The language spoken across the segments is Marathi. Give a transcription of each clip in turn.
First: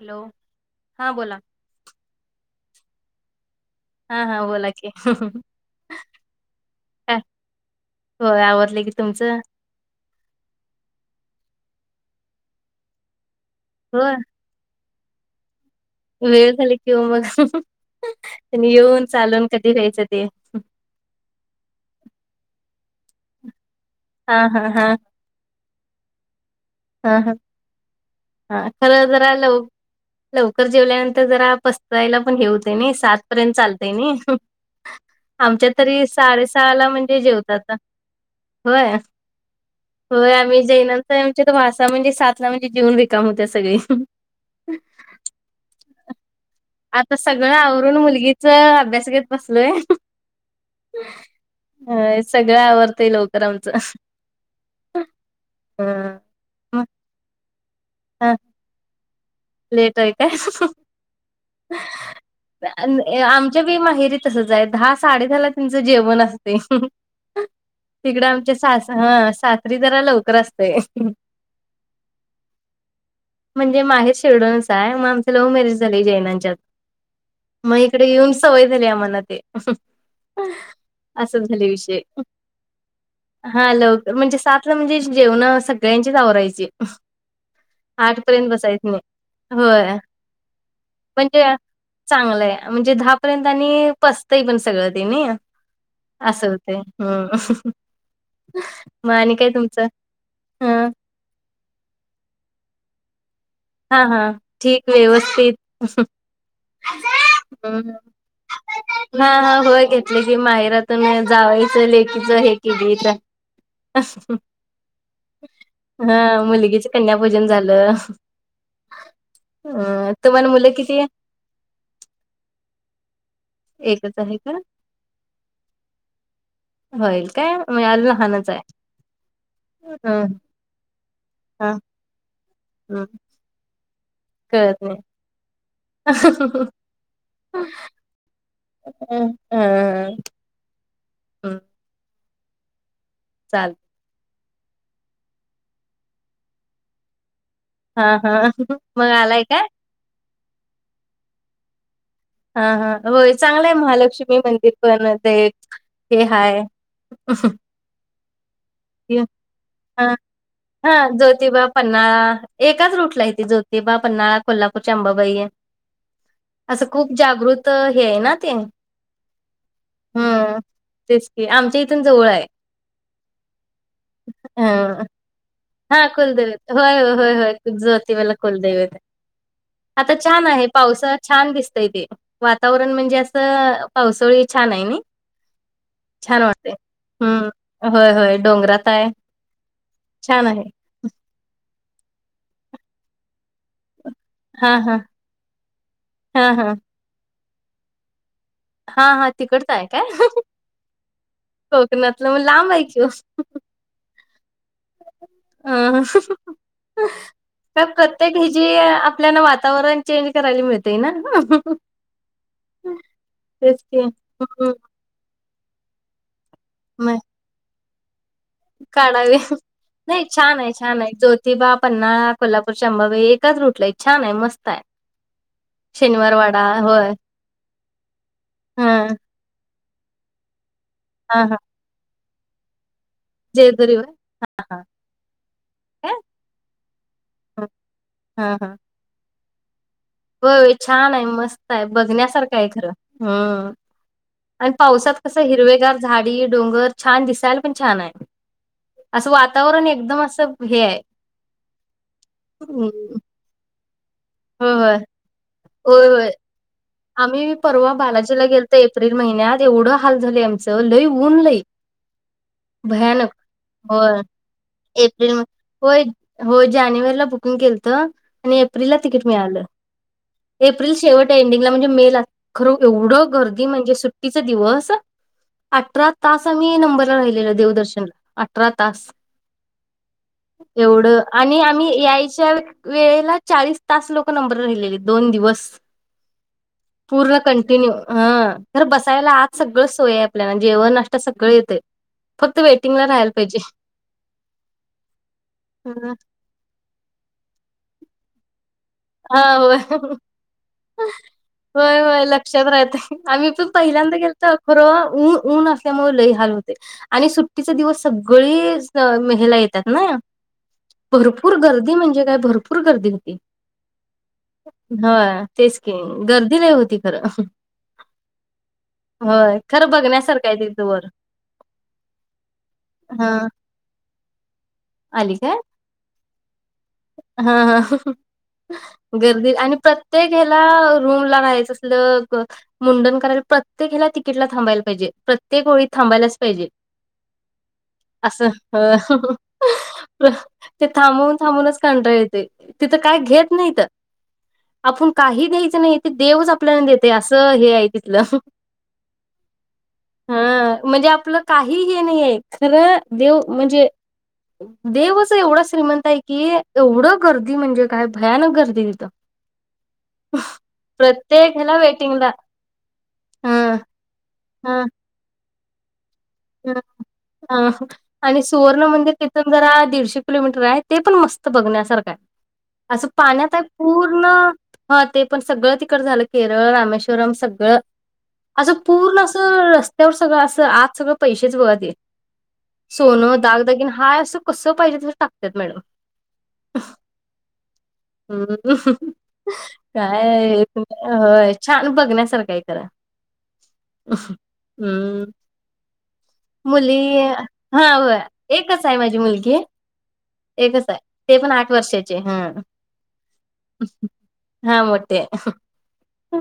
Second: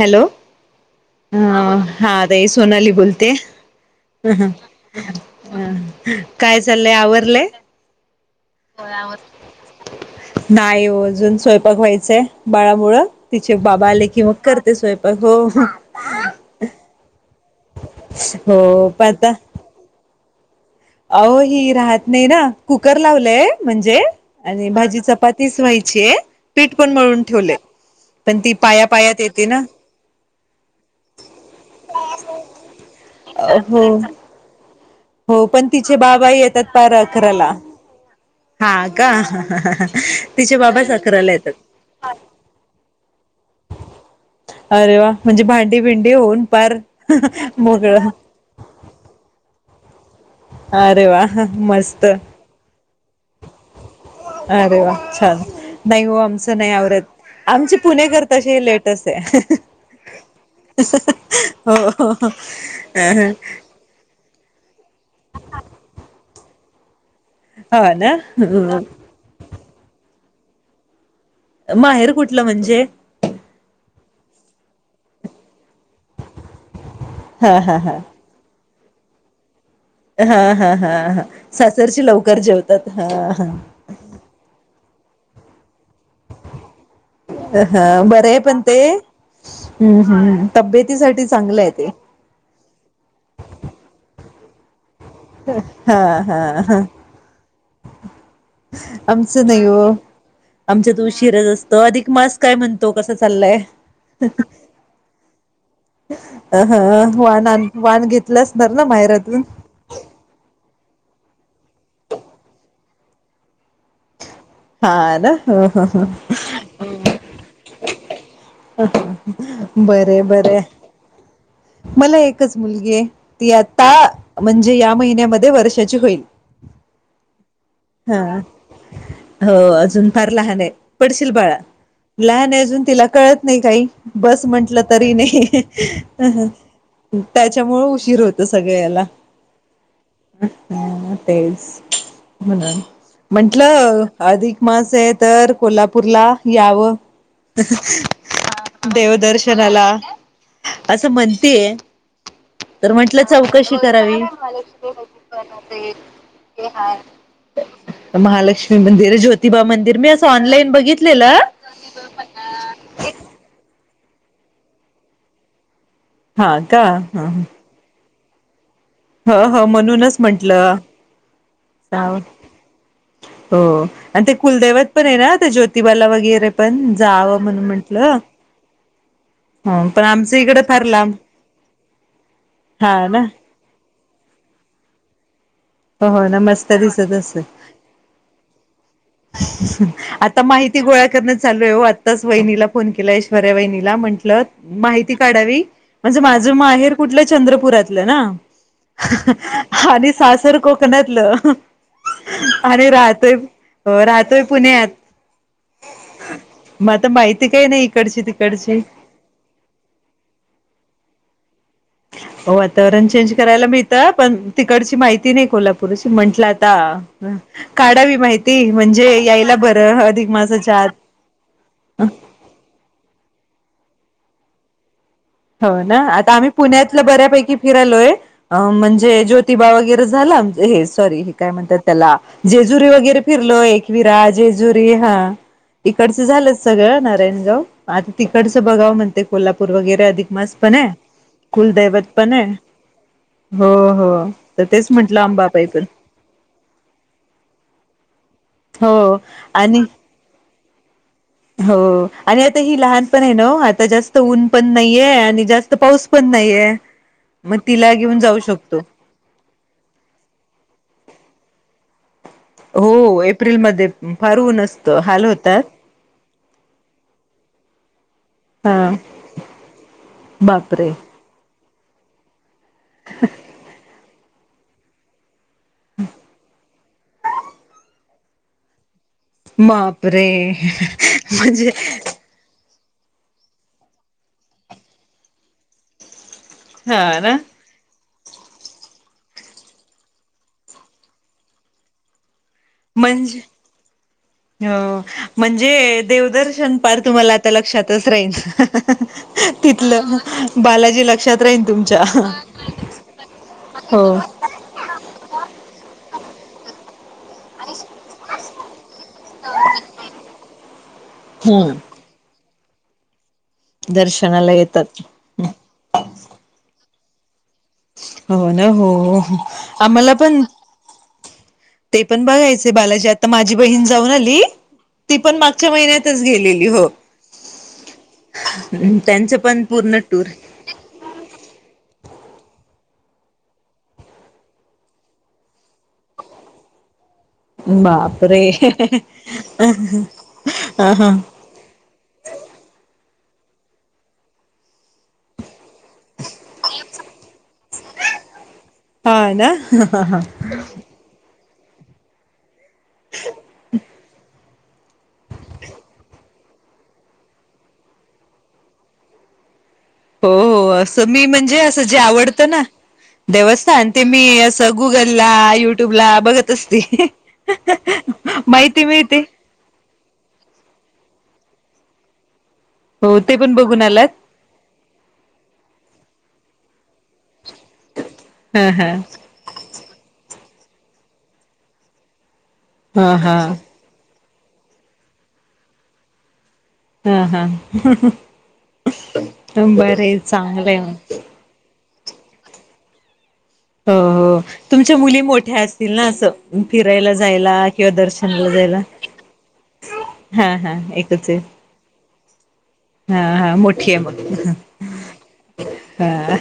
हॅलो. हा अ बोला हा दये नाली बोलते हा हा बोला की काय चाललंय? काय आवरलयं. होय आवरलं की, तुमचं? नाइ ओ अजून सोय बघवायचंय बाळामुळं तिचे बाबा आले होय की मग, करते स्वयंपाक हो. वेळ झाली की हो मग, त्यांनी हो येऊन चालून कधी व्हायच ते? आओ ही राहत नाही ना, कुकर लावलंय म्हणजे हा हा आणि हा भाजी चपातीच व्हायचीये, पीठ पण हा मळून हा ठेवलय. पण ती हा पाया, खरं पायात जरा येते लव ना. लवकर जेवल्यानंतर जरा पसरायला पण हे होतंय नाई, सात पर्यंत हो चालतय नाई. हो, पण तिचे बाबा येतात पार म्हणजे अकराला. जेवतात हा होय का होय, तिचे बाबाच अकराला येतात [unintelligible] म्हणजे सातला म्हणजे जेऊन व्हे अरे वा. म्हणजे भांडी भिंडी होऊन पार आता सगळं मोकळ आवरून मुलगीच अभ्यास घेत बसलोय. अरे वा, मस्त. अं, सगळं आवरतंय लवकर आमचं अरे वा, छान. नाही हा हो आमचं नाही मग आवरत. आमची पुणेकर तशी लेटचये. लेट आहे काय हो हो हो. आमच्या बी माहेरी तसच दहा साडे दाला तचं जेवण असते हो ना तिकडं आमच्या हम्म. सास हा सासरी जरा लवकर असतेय माहेर कुठलं म्हणजे किरडूनच आहे आमचं लव्ह मॅरेज झाले जैनांच्या हा हा हा इकडं येऊन सवय झाल्या म्हणा तेच हा हा हा हा अस झालय विषय सासरची लवकर जेवतात हा हा लवकर म्हणजे सातला म्हणजे जेवण सगळ्यांचेच आवरायचे हा बरे आहे पण ते होय हम्म हम् तब्येतीसाठीठी म्हणजे चांगलं आहे ते चांगलंय म्हणजे दहा पर्यंत पसतं पण सगळं हा हा अससल ते हा हम्म मग आणि आमचं काय नाही तुमचं हो ह आमच्यात उशीरच असत अधिक मास काय म्हण. ल्ले हा हा ठीक व्यवस्थित अ ह वान हम्म वाण घेतला असणार ना हा माहेरातून हा होय घेतली की माहिरात म जावायचं लेकीीच हे केली तर हा ना ह ह हा मुलगीच कन्या भोजन झालं बर अ बर तुम्हाला मुलं किती आहे? मला एकच मुलगी आहे ती आता एकच आहे का म्हणजे या महिन्यामध्ये वर्षाची होईल होईल काय म्हणजे अजून हा लहानच आहे हो अजून ह फार लहान आहे पडशील बाळा हा लहान आहे अजून तिला कळत नाही काही बस म्हंटलं तरी नाही त्याच्यामुळे उशीर होतच सगळ याला ह ह तेच म्हणून चालत म्हंटलं अधिक मास आहे तर कोल्हापूरला यावं हा हा मग आलाय का देवदर्शनाला असं म्हणतेय हा हा तर म्हंटलं होय चांगलं आहे चौकशी करावी महालक्ष्मी मंदिर पण ते ते हाय महालक्ष्मी मंदिर ज्योतिबा मंदिर हा मी असं ऑनलाईन हा बघितलेलं ज्योतिबा पन््हाळा एकाच रूटला य त ज्योतिबाप पन््हाळा कोल्हापूरचे अंबाबाई हा का असं खूप जागृत हे आहे ना ते ह हो म्हणूनच हम्म म्हंटलं तेच की आमच्या इथून जवळ आहे हो आणि ते कुलदैवत ह पण आहे ना हा ज्योतिबाला वगैरे कुलदैवत दे पण होय होय होय जावं होय म्हणून म्हंटलं जोतिबाला कुलदैवत देवे ह पण आता आमचं छान इकडं आहे फार लांब पावसात छान दिसत इ तेे वातावरण हा म्हणजे ना असं पावसळी छान आहे ना हो हो ना छान मस्त वाटते दिसत असेल. ह् होय होय डोंगरात आहे आता छान आहे माहिती गोळा करण चालू आत्ताच वहिनीला फोन केला ऐश्वर्या वहिनीला म्हट हा हा माहिती काढावी म्हणजे हा माझं हा माहेर कुठलं चंद्रपुरातलं ना हा हा तिकडचं आहे काय आणि सासर कोकणातलं कोकणातलं मग लांब आहे आणि की ओ. राहतय हो राहतोय पुण्यात ह्ह्ह्ह मग आता माहिती काही नाही का इकडची प्रत्येक हि जी तिकडची. आपल्याला वातावरण चेंज करायला मिळते ना हो वातावरण चेंज करायला तेच मिळत की पण हम्म तिकडची माहिती नाही कोल्हापूरशी म्हंटलं काढावी माहिती म्हणजे काढावी यायला बर नाही छान आहे छान आहे ज्योतिबा पन्हाळा कोल्हापूर अंबाबाई एकाच रूटला छान आहे मस्त आहे हो ना आता आम्ही शनिवारवाडा पुण्यातलं होय बऱ्यापैकी फिरालोय हा म्हणजे ज्योतिबा वगैरे झालं आमचं हे काय सॉरी हे हा काय हा म्हणतात त्याला जेजुरी वगैरे फिरलो एकविरा जेजुरी हा काय इकडचं झालं सगळं नारायणगाव आता तिकडचं बघाव म्हणते कोल्हापूर वगैरे अधिक मास हो पण छान! आहे मस्! !. आहे कुलदैवत पण बघण्यासारखं आहे खरं हम् हो हो तर आणि तेच पावसाात म्हंटलं कसे अंबाबाई पण हिरवेगार झाडी डोंगर छान दिसायला पण छान आहे हो असं आणि वातावरण एकदम असं हे आहे हो आणि आता ही हम्म. लहान पण आहे न आता जास्त जास्त ऊन पण होय होय नाहीये आणि जास्त होय पाऊस पण होय. नाहीये आम्ही मग परवा तिला घेऊन जाऊ बालाजीला गेल तर शकतो एप्रिल महिन्यात एवढं हाल झालं आमचं लई ऊन लई हो भयानक एप्रिलमध्ये होय फार ऊन असतं हाल एप्रिल होतात. मधे हो जानेवारीला बुकिंग केलंत आणि हा एप्रिलला तिकीट मिळालं बापरे. एप्रिल शेवट एंडिंगला म्हणजे मे ला खरं एवढं गर्दी म्हणजे सुट्टीचा दिवस अठरा तास आम्ही नंबरला राहिलेला देवदर्शनला अठरा तास बापरे एवढं आणि म्हणजे आम्ही यायच्याचा वेळेला चाळीस तास लोक नंबर राहिलेले दोन दिवस. हा ना पूरण कंटिन्यू हं तर बसायला आज सगळं सोय आपल्याला जेवण नाष्ट सगळे येते म्हणजे ह म्हणजे देवदर्शन पार तुम्हाला लक्षात राहील हा होय. तिथं बालाजी लक्षात राहीण होय होय लक्षात राहते आम्ही पण हो. पहिल्यांदा गेलो तो खरंतर ऊन ऊन असल्यामुळेलही लय हो आणि सुट्टीचा दिवस सगळे मे ला येतात ना भरपूर हम्म गर्दी म्हणजे काय भरपूर गर्दी होती दर्शनाला येतात हा तेच क गर्दी लय होती खरं हो ना हो होय खरं आम्हाला पण बघण्यासारखं आहे तिथं वर. ते पण बघायचे बालाजी आता हा. माझी बहीण जाऊन आली ती आली पण काय? मागच्या महिन्यातच गेलेली हो. हा हा त्यांचं गर्दी पण आणि पूर्ण टूर प्रत्येक हे ला रूम ला राहायचं असेल मुंडन करायला प्रत्येकला तिकीटला थांबायला पाहिजे प्रत्येक वेळी थांबायलाच पाहिजे बापरे असं ते ह हा थांबून थांबूनच कंटाळा तिथं काय घेत नाहीत आपण काही द्यायचं नाही ते देवच आपल्याला देते असं हे आहे तिथलं हा ना हा म्हणजे आपलं काही हे नाहीय खरं देव म्हणजे देवच एवढा श्रीमंत आहे कि एवढं गर्दी म्हणजे काय भयानक गर्दी तिथं हो हो असं मी प्रत्येक म्हणजे ह्याला असं जे वेटिंगला आवडतं ना हा देवस्थान ते मी असं हा गुगलला यु आणि सुवर्ण माहिती मंदिर मिळते तिथून जरा दीडशे किलोमीटर आहेत. ते पण मस्त बघण्यासारखं आहे असं हो ते पण पाण्यात आहे बघून आलात पूर्ण ह ते पण सगळं तिकडे झालं केरळ, रामेश्वर सगळं हा असं हा पूर्ण अस रस्त्यावर सगळं अस आज सगळं पैसेच बघा ते हा सोनं हा दागदाागिन हाय असं कस पाहिजे तस टाकतात मॅडम हा हा हम् बरे काय चांगलंय मग होय छान बघण्यासारखं आहे खर हो हो तुमच्या मुली मोठ्या असतील ना? मुली फिरायला जायला हा किंवा होय दर्शनाला जायला. एकच आहे माझी मुलगी एकच आहे ते पण आठ वर्षाची हम हा हा मोठी आहे मग हा मोठे हा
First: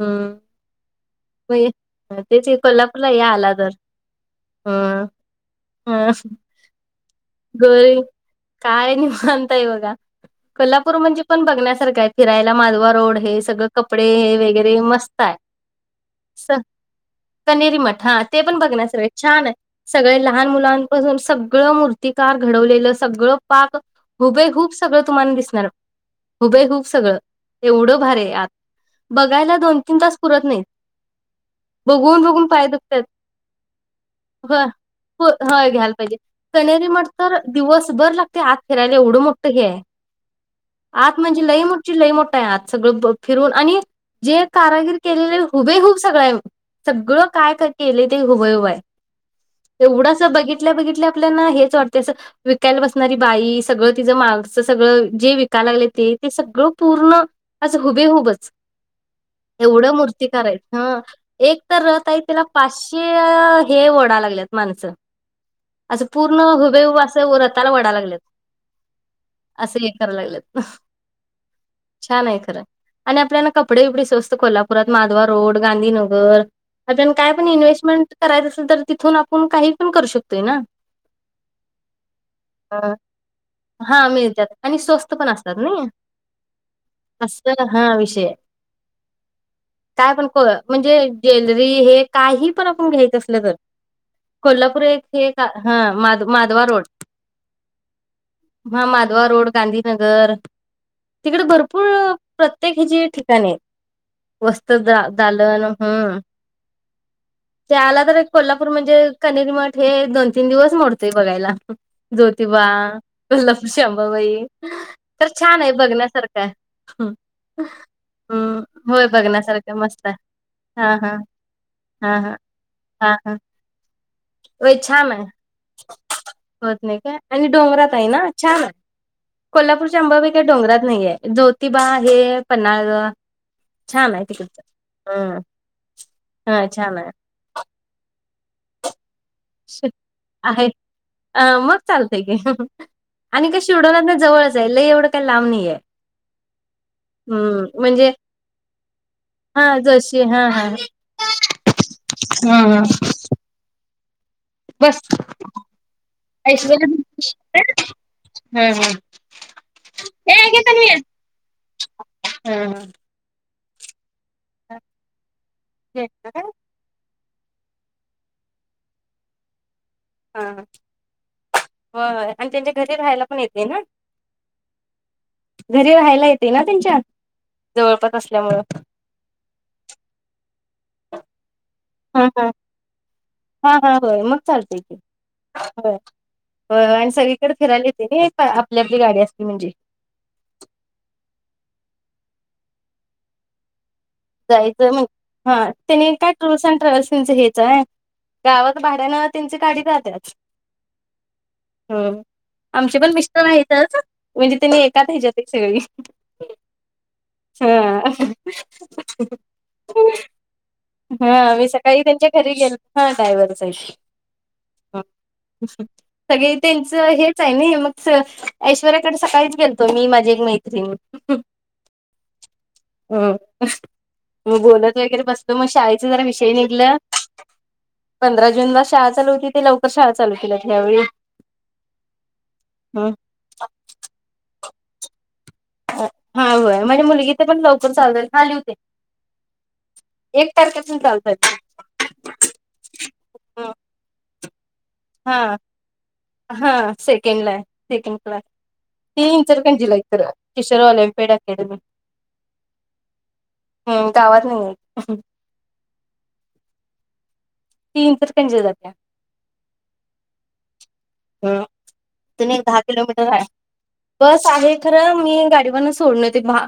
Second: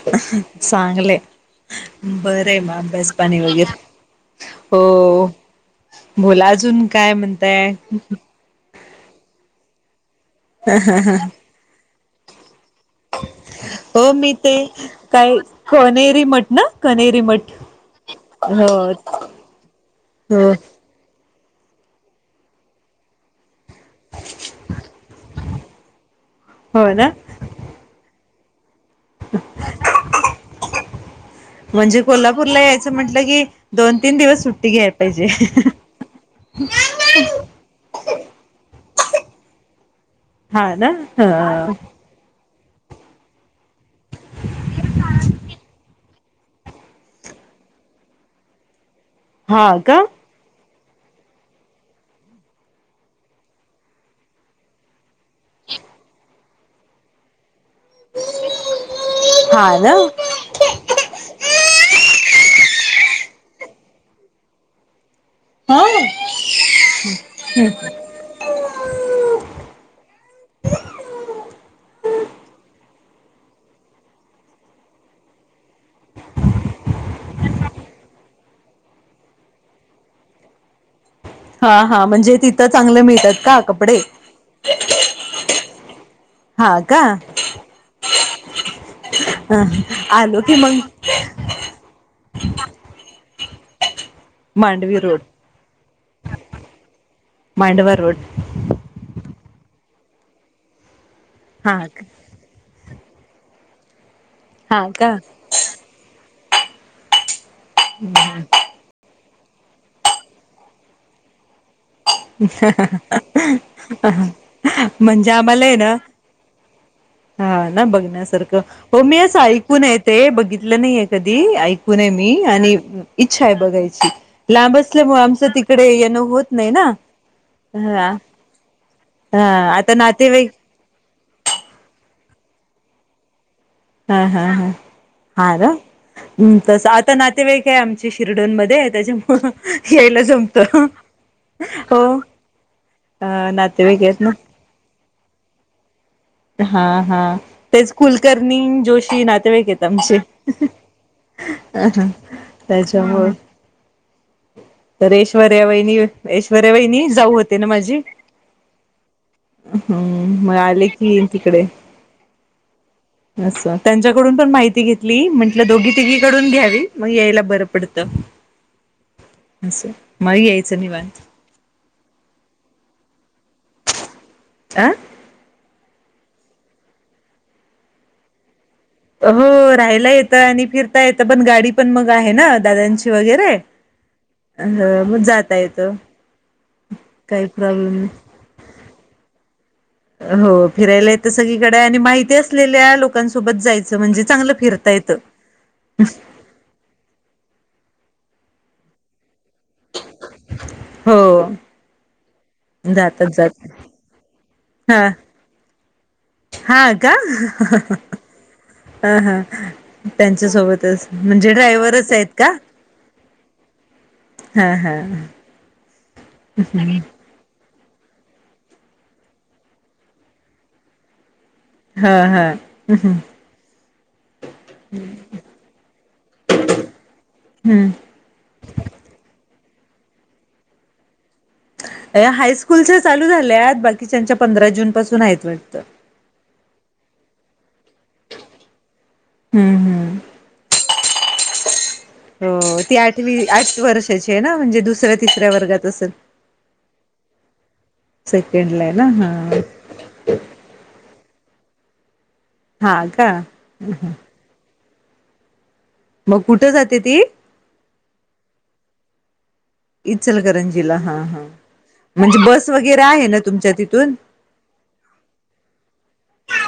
हम्म मग तेच बर की आहे ना कोल्हापूरला असे या पाणी आला तर वगैरे हो हम्म ह बोला अजून काय म्हण गोरी काय निवांत आहे बघा. कोल्हापूर म्हणजे पण बघण्यासारखा आहे, फिरायला माधवा रोड हे सगळं कपडे हो मी हे ते वगैरे मस्त काय हाय. कनेरी मठ ना कनेरी कनेरी मठ हा ते पण हो बघण्यासारखं हाय, छान आहे. सगळे लहान हो मुलांपासून सगळं मूर्तिकार घडवलेलं सगळं पाक हुबे हूप सगळं तुम्हाला दिसणार. हुबे हूब हो ना सगळं एवढं भार आहे आत. बघायला दोन तीन तास पुरत नाहीत. म्हणजे बघून बघून कोल्हापूरला पाय यायचं दुखतात म्हटलं की दोन तीन दिवस होय. सुट्टी घ्यायला पाहिजे. हो होय घ्यायला पाहिजे कनेरी मट तर दिवस बर लागते आत फिरायला एवढं मोठं हे आहे. हा ना आत म्हणजे लई ह मोची लई मोठा आहे. आत सगळं फिरून आणि जे कारागिर केलेले हुबे हुब सगळ आहे. सगळं काय का केले ते हुबेहूब हाय. हा का तेवढासा बघितल्या बघितल्या आपल्याना हे च वाटत अस विकायला बसणारी बाई सगळं तिचं मागस सगळं जे विकायला लागले ते सगळं पूर्ण आज हुबेहुबच. हा ना एवढं मूर्तीकार आहेत. ह एक तर रथ आहे तिला पाचशे हे ओढा लागल्यात माणसं. हं. हो हुबे हुब असं व रताला वडा लागलेत. असं हे करायला लागलेत छान आहे खरं. आणि आपल्याना कपडे विपडे स्वस्त कोल्हापुरात माधवा रोड गांधीनगर आपण काय पण इन्व्हेस्टमेंट करायचं असेल तर तिथून आपण काही पण करू शकतोय ना. हा हा म्हणजे तिथं चांगलं मिळतात का कपडे? हा हा का अस हा विषय. काय पण आलो की मग म्हणजे ज्वेलरी हे काही पण आपण घ्याय असल तर कोल्हापूर मांडवी रोड हे एक हा माध माधवा रोड मांडवा रोड हा माधवा रोड गांधीनगर तिकड हा भरपूर का प्रत्येक हेची ठिकाणे आहेत. वस्त्र हा का दालवाण हम्म. ते आला तर एक कोल्हापूर म्हणजे कनेरी मठ हे दोन तीन दिवस मोडतोय बघायला. ज्योतिबा कोल्हापूरची आंबाबाई तर म्हणजे छान आम्हाला आहे ना बघण्यासारखय. हम्म. हा ना बघण्यासारखं हो होय मी असं बघण्यासारखं ऐकूनय मस्त ते आहे. बघितलं हा नाहीे हा कधी ऐकूूनये हा मी. हा आणि हा हा इच्छा आहे बघायची होय लांब छान असल्यामुळे आहे आमच तिकडे येनो होत नाही ना. आणि डोंगरात आहे हा ना छान आहे हा आता कोल्हापूरच्या अंबाबाई काय नातेवाईक डोंगरात नाहीये. ज्योतिबा हे पन्हाळा जवळ छान आहे तिकडच हम्म. हम् हा तस छान आहे आता नातेवाईक आहेय आमची किर्डोनमध्ये त्याच्यामुळे यायला आहे जमतं. अ मग चालतय कि आणि कशी उडवणार नातेवाईक ना आहेत जवळ जाईल एवढं काय लांब नाही आहे. हा हा तेच कुलकर्णी जोशी हा नातेवाईकेत आमचे. जशी हा हा अ हा हा त्याच्यामूळ. बस तर ऐश्वर्यावहिनी ऐश्वर्या वहिनी जाऊ होते ना माझी हा हा ए हम्म मग घे तन्वी आले कि तिकडे हा असं. त्यांच्याकडून पण हा माहिती घेतली म्हंटलं दोघी काय तिघीकडून घ्यावी मग यायला बर पडतं. असं मग हा यायचं निवांत होय होय आणि त्यांच्या घरी राहायला पण येते ना? आ घरी राहायला येते ना त्यांच्या? जवळपास असल्यामुळं. हो राहायला येतं आणि फिरता येत पण गाडी पण मग हा आहे हा ना दादांची वगैरे हा हा होय मग अ चालतंय की मग जाता येत आणि सगळीकडे फिरायला प्रॉब्लेम येते नाही ना आपली आपली गाडी असली म्हणजे हो फिरायला येत सगळीकडे आणि माहिती असलेल्या लोकांसोबत जायचं म्हणजे चांगलं फिरता जायचं मग येतं हा त्यानी काय टूर्स अँड ट्रॅव्हल्सचं हे्याचय गावात भाड्यान त्यांची गाडी जातात हो हो आमचे पण जातात मिस्टर जातात आहेतच म्हणजे त्यांनी हा एात ह्याच्यात सगळी हा का हा ह ह त्यांच्या सोबतच म्हणजे हा मी सकाळी ड्रायव्हरच आहेत त्यांच्या का घरी गेलो हा डायव्हरच आहेत. हा हा हां. सगळे त्यांच हेच आहे ना मग ऐश्वर्याकडे सकाळीच गेलतो मी माझी एक मैत्रीण हा हा्म ह मग बोलत वगैरे बसत मग शाळेचा जरा विषय निघल हम्म पंधरा जून ला शाळा चालू होती ते लवकर शाळा चालू केल्यातल्यावेळी अ हायस्कूलच्या चालू झाल्या आहेत बाकीच्याच्या पंधरा जून पासून आहेतट हाय म्हणे मुलगीचे पण ल ण चालत खाली होते हम्म हम्म एक तारखेतून चालतात हो ती आठवी आठ वर्षाची आहे ना म्हणजे दुसऱ्या हा तिसऱ्या वर्गात असेल हा सेकंड ला आहे सेकंड क्लास सेकंडला आहे ना ती हा इंचरंजीला एक तर टिचरवाल्या पेडा केडम ह ह अ् मग कुठं जाते ती तीन तर त्यांंच जात्या इचलकरंजीला हा हा म्हणजे तून एक बस दहा वगैरे किलोमीटर ना आहे तुमच्या तिथून बस आहे खरं मी गाडीवरन सोडण ते भा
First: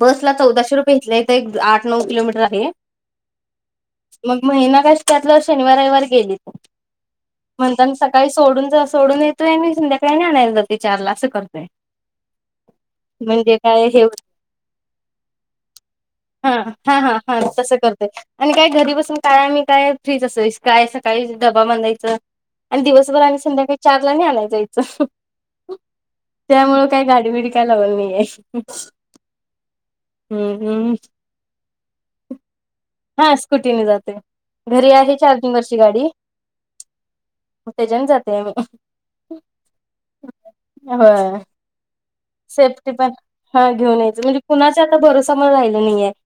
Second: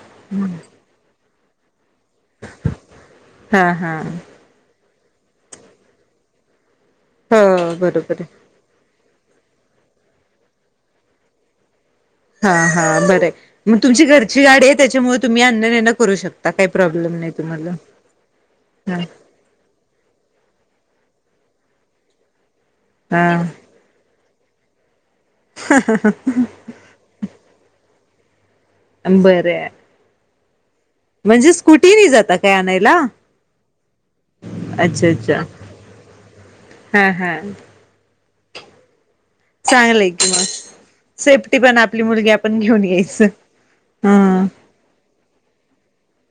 बसला चौदाशे रुपये घेतलेय एक आठ नऊ किलोमीटर आहे हा हा मग शनिवारेली हो म्हण बरोबर सकाळी आहे सोडून सोडून येतोय आणिी संध्याकाळी आणायला ज त चारला असं करतोय ह हा हा बरं म्हणजे मग काय तुमची हे घरची गाडी आहे त्याच्यामुळे तुम्ही अन्न नणं करू शकता काही प्रॉब्लेम नाही तुम्हाला त कर आणि काय घरी बून का काय फ्रीज अस काय सकाळी डबा बांधायच आणि दिवसभर हा आणि हा संध्याकाळी चारला आलायच च त्यामुळ काय गाडीबडी काय लावल नाही अंबर हम्म जाता काय आणायला हा स्कुटीने जात घरी अच्छा आहे चार अच्छा तीन वर्ष गाडी हा हा कठ्याच्यान जातेी चांगलं आहे क मग होय सेफ्टी पण आप सेफ्टी पण हा घेऊन यायच म्हणजे हा कुणाच्या आता भरोसामुळे राहिलं नाहीय